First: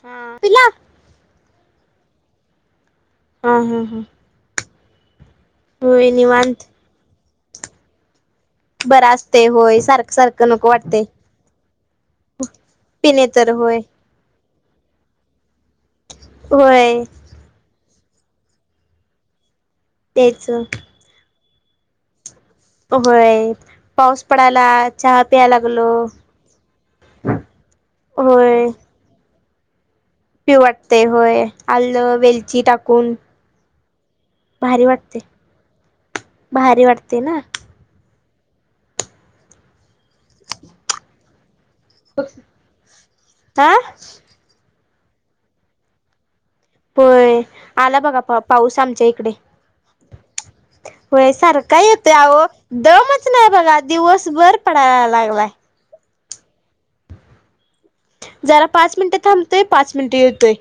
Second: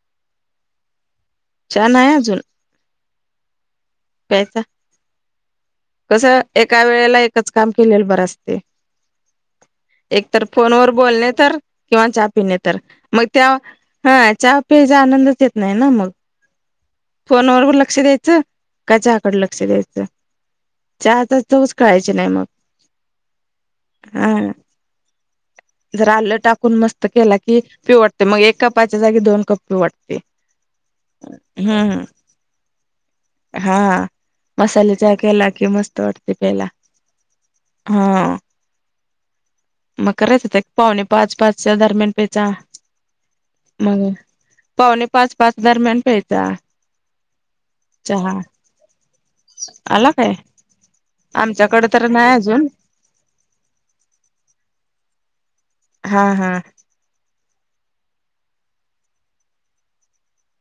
ह पिला, चहा आहे अजून, ह हा, हा पेयचा. होय कसं निवांत एका वेळेला एकच काम केलेलं बरं असत. बर असते होय सारखं एकत सारखं नको फोन व वाटते बोलणे तर किंवा चहा पिणे तर मग. पिणे तर चव होय हा चहाव. पचा आनंदच येत नाही ना मग होय फोनवर लक्ष द्यायचं का चहा कड लक्ष. दच तेच चहाता चवच कळायची नाही मग. हो होय. पाऊस हा पडायला चहा प्याय लागलो जर आलं टाकून मस्त केला कि पिवटते मग होय एका कपात. एक च्या जागी दोन कप. पिऊ वाटते पिऊ वाटते होय हम्म आलं वेलची टाकून. हा भारी मसाले चहा वाटते केला कि मस्त वाटते पेला भारी वाटते ना हा, मग करायच हो पाहणे पाच पाच, दरम्यान पेचा हा मग, पावणे पाच पाच दरम्यान प्यायचा. पय आला बघा पाऊस आमच्या ईक. अला काय. होय सारख आमच्याकडे तर येतोय नाही अहो अजून दमच नाही बघा दिवस भर पडायला लागला. हा हा. जरा पाच मिनिटे थांबतोय पाच मिनिटे येतोय.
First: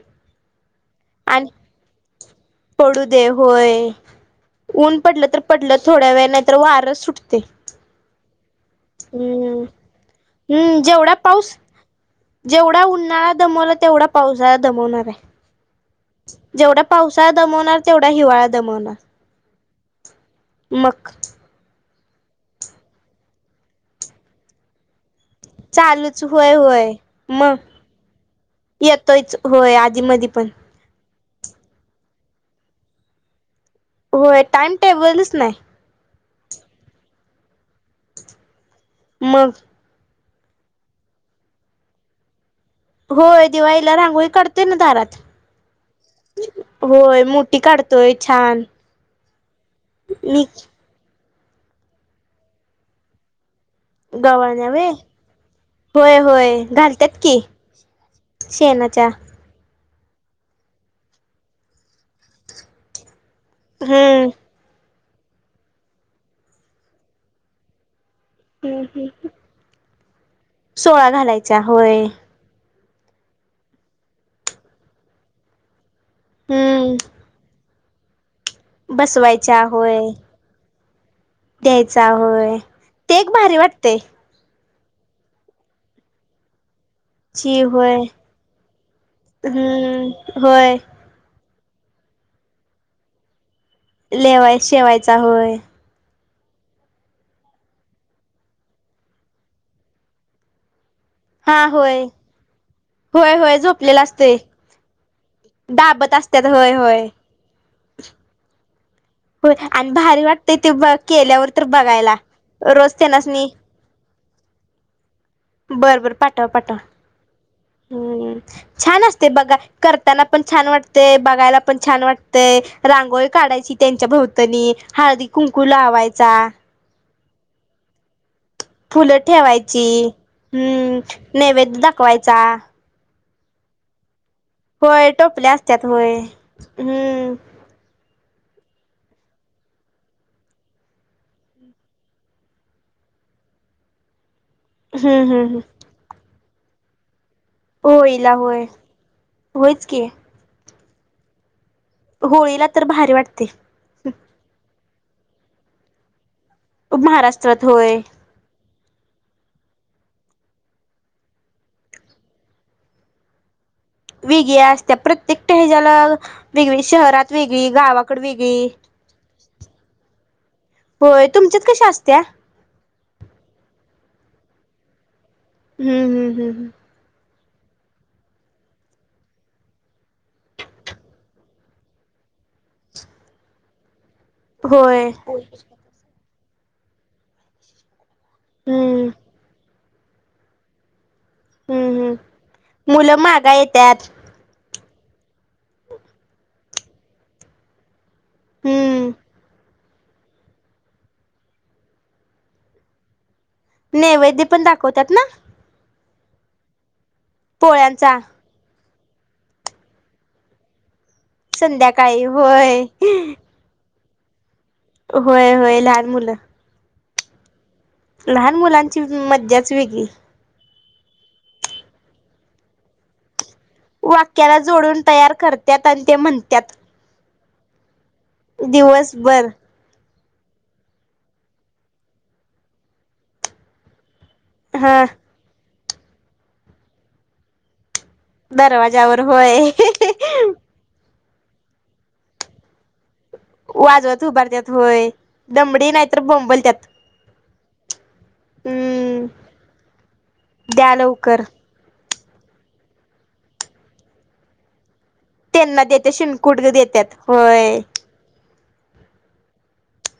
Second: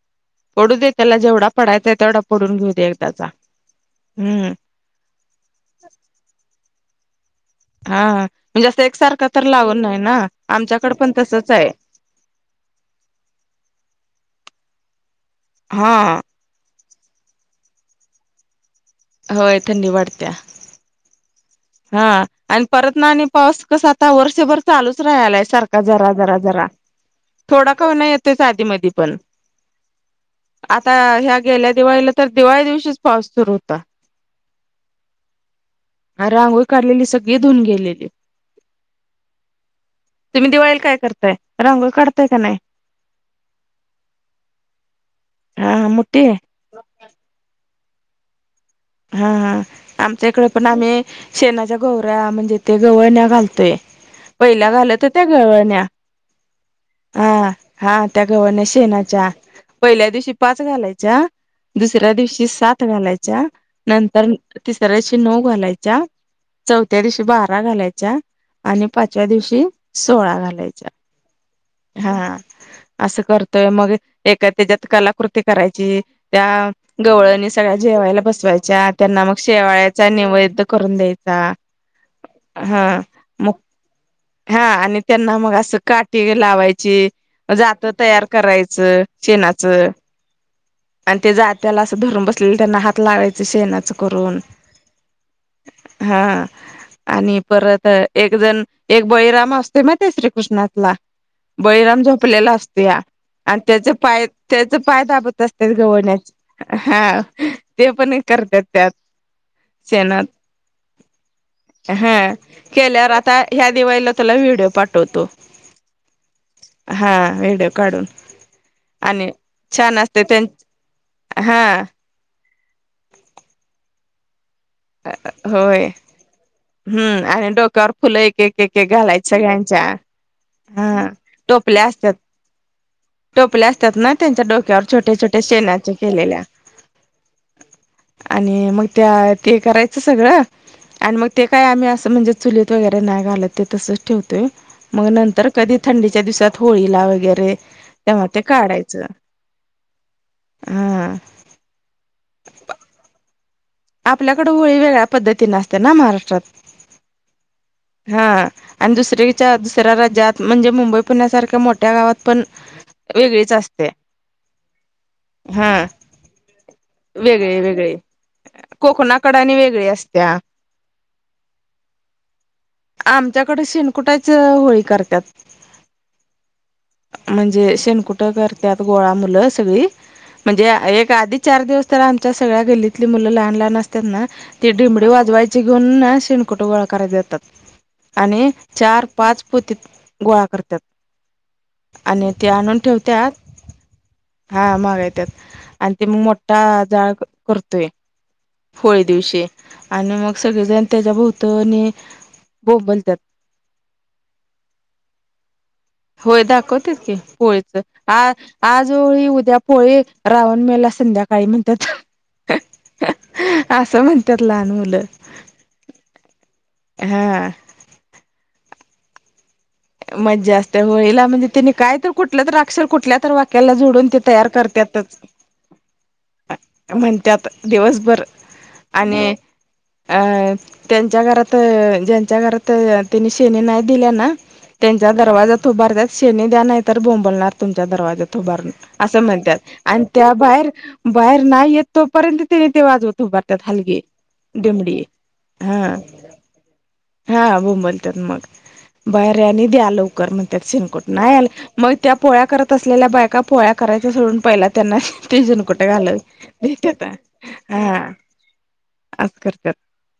पडू दे त्याला आणि जेवढा पडायय तेवढा. पडून घेऊ पडू एकदाचा दे होय हम्म ऊन पडलं तर पडलं थोड्या वेळ नाहीतर वार सुटत. हा म्हणजे असं एकसारखं तर हम्म लावून नाही ना हम्म आमच्याकड पण जेवढा तसच पाऊस आहे. जेवढा उन्हाळा दमवला तेवढा पावसाळा दमवणार आहे. हा. पावसाळ दमवणार तेवढा हिवाळा दमवणार. होय थंडी वाढत्या. मग. हा आणि परत ना आणि पाऊस कस आता वर्षभर चालूच. ला सार जरा चालूच जरा होय जरा होय मग थोडा का नाही येतो आधी म पण येतोयच होय आधी मधी पण. आता ह्या गेल्या दिवाळीला तर दिवाळी दिवशीच पाऊस सुरू होता. होय टाइम टेबलच नाही. रांगोई काढलेली सगळी धऊन गेलेली. मग. तुम्ही दिवाळीला काय करताय रंगोळी काढताय का नाही. होय दिवाळीला रांगोळी काढते ना दारात. हा मोठी आहे. होय मोठी काढतोय छान. हा हा आमच्या मी इकडे पण आम्ही. शेणाच्या गवऱ्या म्हणजे ते गवळ न घालतोय. गव्हाण्या पहिला व्हय घालत होत्या गवळण्या होय होय घालतात की हा हा त्या गवळण्या श शेणाच्या शेनाच्या. पहिल्या दिवशी पाच घालायच्या दुसऱ्या दिवशी सात घालायच्या नंतर. हम्म सतरा्या दिवशी नऊ घालायच्या चौथ्या दिवशी बारा घालायच्या. आणि हम्म पाचव्या दिवशी सोळा सोळा घालायचा घालायच्या होय हा. असं करतोय मग एका त्याच्यात कलाकृती करायची त्या हम्म गवळनी. सगळ्या जेवायला बसवायच्या त्यांना मग बसवायचा होय शेवाळ्याचा निैवेद करून द्यायचा. द्यायचा होय हा ते एक मग भारी वाटतेय. हा आणि त्यांना मग असं काटी लावायचं ची जात होय तयार करायच शेनाच हम्म होय आणि ते ज त्याला असं धरून बसलेलं त्यांना हात लागायच शेणाचं करून लेवाय शेवायचा होय हा. आणि परत एक जण एक बळीराम असतोय माहिती आहे श्रीकृष्णला? हा बळीराम होय झोपलेला असते या होय होय आणि त्याच झोपलेला पाय असते त्याच पाय दाबत असतात दाबत गवळण्या. असतात होय होय हा. ते पण करतात त्यात. होय आणि सेण भारी वाटते ते ब केल्यावर तर ह बघायला रोज केल्यावर त्यांनाच आता नी ह्या दिवाळीला त्याला व्हिडिओ पाठवतो. बरं, बरं पाठवा पाठवा. हा व्हिडिओ काढून हम्म, छान असते आणि बघा छान असते करताना पण त्यां छान वाटते बघायला हा पण छान वाट ते रांगोळी काढायची त्यांच्या भोवतणी हळदी कुंकू होय लावायचा. हम्म आणि डोक्यावर फुल एक के फुलं घालायच ठेवायची सगळ्यांच्या हम्म हा नैवेद्य टोपल्या असत्यात. दाखवायचा टोपले असतात ना. त्यांच्या डोक्यावर होय छोट्या छोट्या टोपल्या असत्यात शेनाच्या होय केलेल्या. हम्म आणि मग त्या ते करायचं सगळं आणि मग ते काय आम्ही असं म्हणजे चुलीत वगैरे नाही घालत ते तसंच ठेवतोय मग हम्म नंतर हम्म कधी थंडीच्या दिवसात होळीला वगैरे ह होळीला ते होय काढायच, होयच की हा. होळीला तर भारी वाटतय. आपलल्याकड होळी वेळवेगळ्या पद्धतीने असते ना महाराष्ट्रात. प महाराष्ट्रात होय हा आणि दुसरीच्या दुसऱ्या राज्यात म्हणजे मुंबई पुण्यासारख्या मोठ्या गावात पण वेगळीच अस वेगळी असत्या प्रत्येक टेहज्याला वेगळी शहरात वेगळी गावाकड वेग कोकणाकड आणि वेगळी असत्या. होय तुमच्यात कशा असत्या आमच्याकडे शेनकुटाच होळी करत्यात. हम्म, हम्म, हम्म. म्हणजे शेनकुटं करत्यात गोळा मुल सगळी म्हणजे एक आधी चार दिवस तर आमच्या सगळ्या गल्लीत ली मुल लहान लहान असत्यात ना ती दिमडी होय वाजवायची घेऊन ना शे कटगोळा करायातात आणि चार हम्म पाच पोती गोळा करत्यात. हम्म आणि हम्म ते आणून मुलं ठेवत्यात मागा येत्यात हा माव्या आणि ते म मोट्टा जाळ करतोय होळी हम्म दिवशी. आणि मग सगळेजण त्याच्या भोवतवणी बोंबलत्यात. नैवैद्य पण दाखवतात ना? होय दाखवत्यातकी पोळीच पोळ्यांचा आ आज जोळी उद्या पोळी रावण मेला संध्या संध्याकाळी होय. अस म्हणत्यात. होय होय, लहान मुल. हा. लहान मुलांची च मज्जा च मज्जा असते होळीला म्हणे त्याने काय तर कुठल्या तर अक्षर कुठल्या तर त्याला जोडून ते तयार वाक्याला जोडून करत्यातच तयार करत्यात आणि ते म्हणतात दिवसभर दिवसबर अं त्यांच्या घरात अ ज्यांच्या घरात त्यांनी शेनी नाही दिल्या ना हा त्यांच्या दरवाजा त उभारतत शेनी द्या नाही तर बोंबलणार तुमच्या दरवाजा अस दरवाजावर म्हणत्यात होय आणि त्या बाहेर बाहेर नाही येत तोपर्यंतने ते वाज त बार टे हालगे वाजवत उभारत्यात डेमडी होय दमडी हा नाहीतर बोंबलत्यात हा बोंबलत्यात मग हम्म बाहेर्या आणि द्या लवकर म्हणत्यात द्या सिनकोट नाही लवकर आला मग त्या पोळ्या करत असलेल्या बायका पोळ्या करायच्या सोडून पहिला त्यांना तिजून त्यांना कुटे घाल देते शिनकुट देत्यात होय हा अस करत्यात.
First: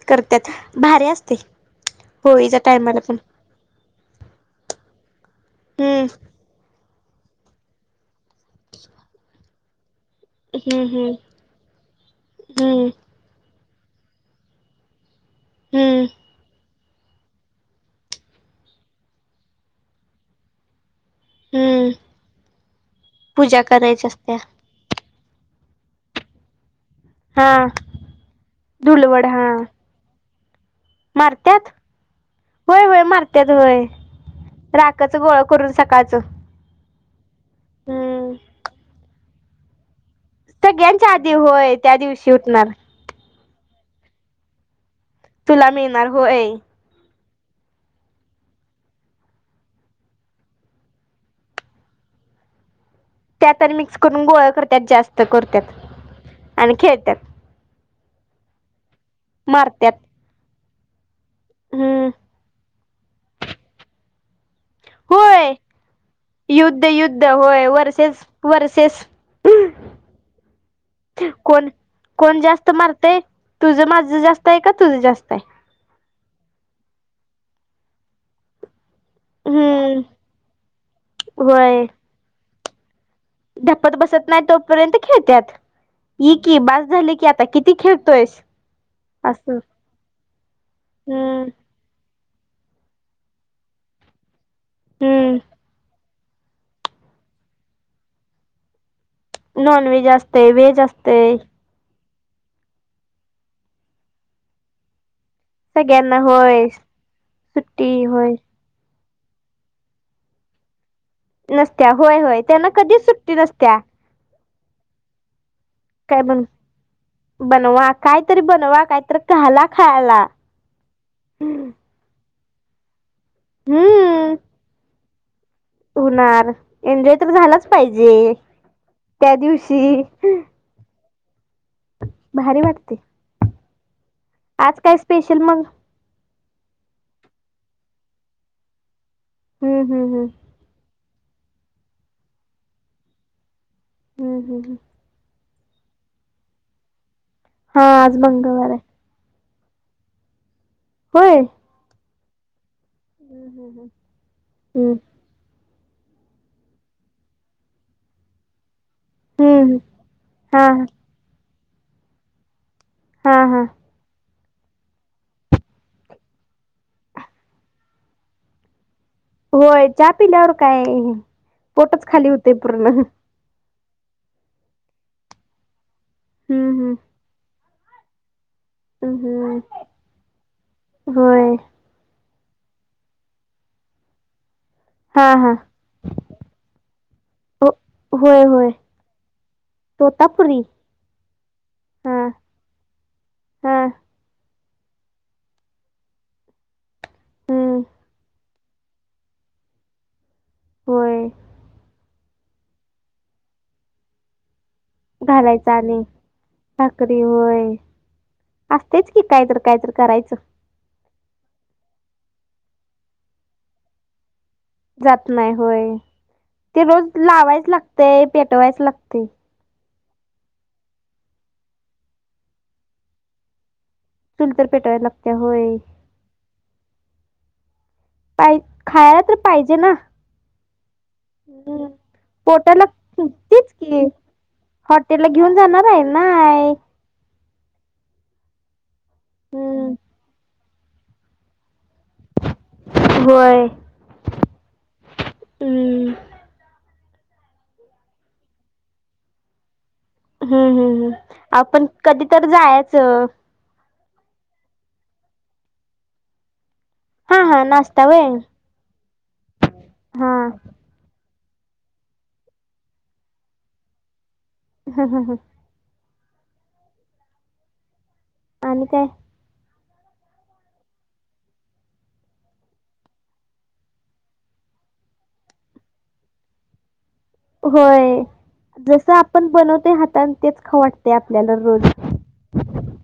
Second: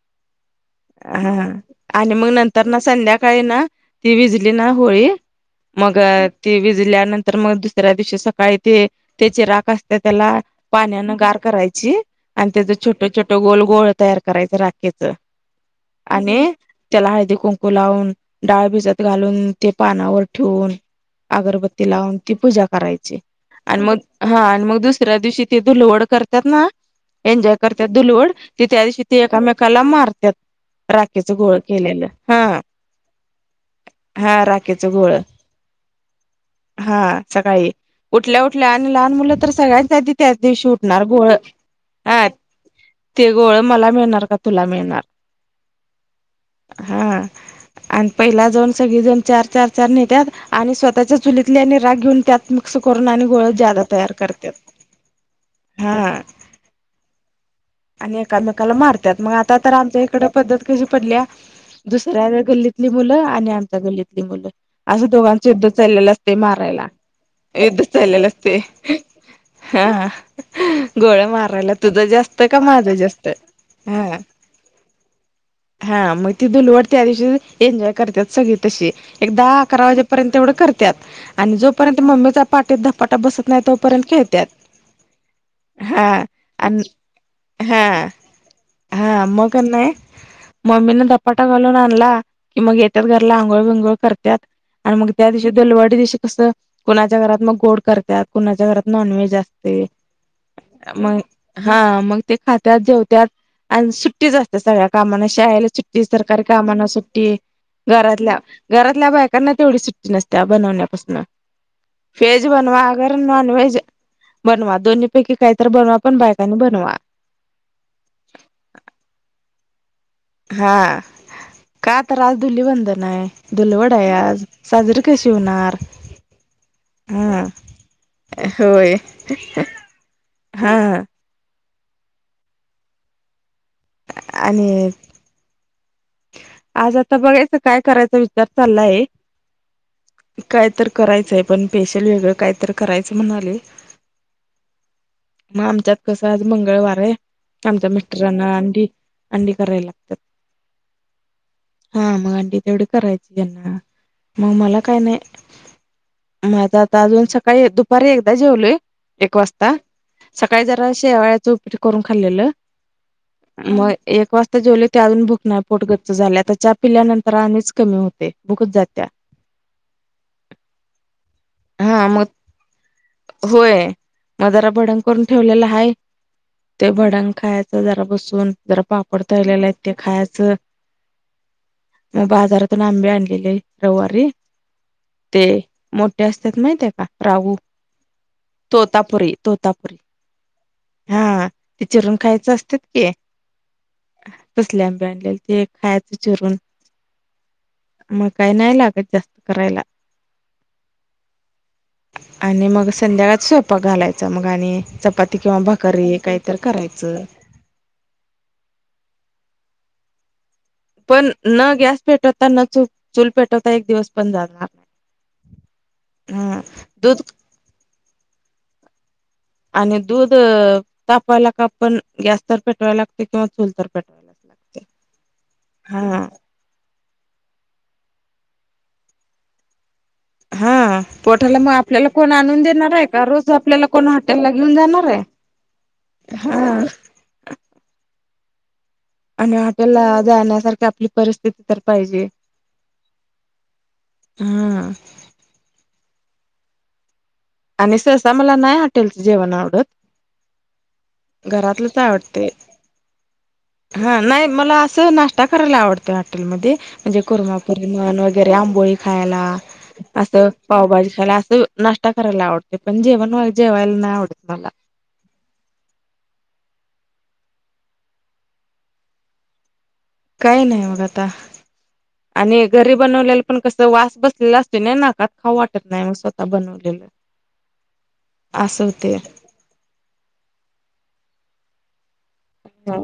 करत्यात भारी असतय हा आणि मग होळीच्या नंतर ना टायमाला पण संध्याकाळी ना ती विजली ना होळी मग हम्म ती विजल्यानंतर मग दुसऱ्या दिवशी श काय ते त्याचे रा त्याला हम्म पाण्यान हम्म गार करायची आणि त्याच हम्म छोट छोट गोल गोळ तयार करायच राखेच हम्म आणि त्याला हळदी कुंकू लावून डाळ भिजत घालून ते पानावर ठुन अगरबत्ती हम्म लावून, ती पूजा करायची पूजा आणि मग करायची असत्या हा आणि मग दुस दुसऱ्या दिशी ति ते लोड करत्यात ना एन्जॉय हा करत्यात दुलवड त त्या दिवशी ते धुलवड हा एकामेकाला मारत्यात राखीच गोळ मारत्यात केलेल हा हा राखेचं राखच गोळ करून सकाळच? हा सकाळी उठल्या उठल्या आणि लहान मुल तर सगळ्यांच्या आदी त्याच दिवशी उठणार सगळ्यांच्या गोळ आधी होय त्या हा दिवशी उठणार ते गोळ मला मिळणार? का तुला मिळणार? तुला मिळणार होय. [unintelligible] पहिला जन सगळीजण चार चार चार नेत्याात आणि स्वतःच्या चुलीतल्या आणि राग घेऊन त्यात मिक्स करून आणि गोळ त्यात जादा मिक्स तयार करून गोळा करत्यात करतत जास्त करतत हा आणि खेळतात आणि एकामेकाला मारतात मग आता तर आमच्या इकडे पद्धत कशी पडली हम्म दुसऱ्या गल्ली ली मुलं आणि आमच्या गल्लीतली मुलं असं दोघांचं होय युद्ध चाललेलं असते युद्ध मारायला युद्ध होय युद्ध वर्सेस चाललेल असते वर्सेस हा गोळ कोण मारायला तुझं कोण जास्त का माझं मारतय जास्त आहे तुझं माझं जास्त आहे का तुझं जास्त आहे हा मग ती दुलवट त्या दिवशी एन्जॉय करतात सगळी तशी एक दहा अकरा हम्म वाजेपर्यंत तेवढं करतात आणि जोपर्यंत मम्मीचा पाठी ध धप्पत बसत नाही तोपर्यंत खेळतत हा ह कि आणि बस झाली की आता किती हा खेळतोयस हा मक असं नाही मम्मीने दपाटा हम्म घालून आणला कि मग येतात घरला आंघोळ विघोळ करतात आणि मग त्या दिवशी हम्म दलवडी दिवशी कस कुणाच्या घरात मग गोड करत कुणाच्या घरात नॉन व्हेज असते नॉनव्हेज असतय व्हेज मग असतय हा मग ते खातात जेवतात आणि सुट्टीच असतेात सगळ्या कामाांना शाळेला सुट्टी सगळ्यांना सरकारी होय कामाना सुट्ट सुट्टी होय घरातल्या घरातल्या बायकांना तेवढी सुट्टी नसत्या बनवण्यापासून नसत्या होय होय व्हेज त्यांना बनवा कधीच अगर सुट्टी नॉन व्हेज नसत्या बनवा दोन्ही पैकी खायच काय बन बनवा कायतरी बनवा कायतरी कला हा का तर आज धुलीबंधन आहे धुलवड आहे हम्म आज साजरी चणारार होणार एन्जॉय तर झालाच पाहिजे होय त्या दिवशी हा भारी वाटते आज आणि काय स्पेशल मग आज आता बघायचं काय करायचा विचार चाललाय हम्म हम्म हम्म काय तर करायचंय पण पेशल वेगळं काय तर करायचं म्हणाले हम्म हम् ह मग आमच्यात कसं आहेज मंगळवार आहे हा आमच्या आज मिस्टरांना मंगळवार आहे आणी अंडी करायला लागतात होय हा मग आंटी तेवढी करायची हम्म त्यांना हम्म मग मला हम्म काय नाही म आझ आता अजून सकाळी दुपारी एकदा जेवलोय एक हम्म वाजता हम्म. सकाळी हा जरा शेवाळ्याचं उप करून खाल्लेलं हा हा मग एक वाजता जेवले ते अजून भुकणार पोटगत झाल्या तरच्या पिल्यानंतर आम्च कमी होते बुकच जात्या होय चहा पिल्यावर काय पोटच हा खाली मग होते पूर्ण होय मग जरा भडंग करून ठेवलेलं आहे ते हम्म भडंग खायचं जरा बसून जरा पापड हम्म हम्म. तळलेला आहेत ते खायचं होय मग बाजारातून आंबे आणलेले रविवारी हा ते हा मोठ असतात माहिते का राहू हो- होय होय तोतापुरी तोतापुरी तोतापुरी हा ते चिरून हा खायच असतात कि हा कसल्या आंब्या आणलेल ते खायच चिरून हम्म मग काही नाही लागत जास्त करायला होय आणि मग संध्याकाळच स्वयपा घालायचा मग आणि चपाती किंवा घालायचं आणि भाकारारी काहीत करायचं भाकरी होय असतेच की कायत कायतरी करायचं पण न गॅस पेटवता न चू चूल पेटवता एक दिवस पण झाला जात नाही होय ते रोज दूध लावायच लागतेय पेटवायच लागते आणि दूध तापावायला का आपण गॅस तर पेटवाय लागते किंवा चूल तर पेटवायलाच चुल तर लागते पेटायला लागते होय हा पाहि खायला तर पाहिजे ना हा पोठाला मग हम्म. आपल्याला कोण आणून पोटाला देणार आहे का रोज तीच आपल्याला की कोण हॉटेल ला घेऊन जाणार आहे हॉटेलला घेऊन जाणार आहे नाय हा आणि हम्म. हॉटेलला जाण्यासारखी आपली परिस्थिती सारख पाहिजे होय हा हम्म. आणि सहसा मला नाही हॉटेलचं जेवण आवडत हम्म हम्म हम् आपण घरातलंच कधी तर आवडते जायचं हा नाही मला असं नाश्ता करायला आवडतं हॉटेलमध्ये म्हणजे हा हा नाश्ता कोुरमापरमन वय वगैरे आंबोळी खायला हा असं पावभाजी खायला अस नष्टा करायला आवडते पण जेवण जेवायला नाही आवडते हा हम हा आणि काय काही नाही मग आता आणि घरी बनवलेलं पण कस वास बसलेला असत नाही नाका खाऊ वाटत नाही मग स्वतः बनवलेलं होय असं जस होते. आपण बनवतोय हातान तेच ख वाटते आपल्याला रोज हा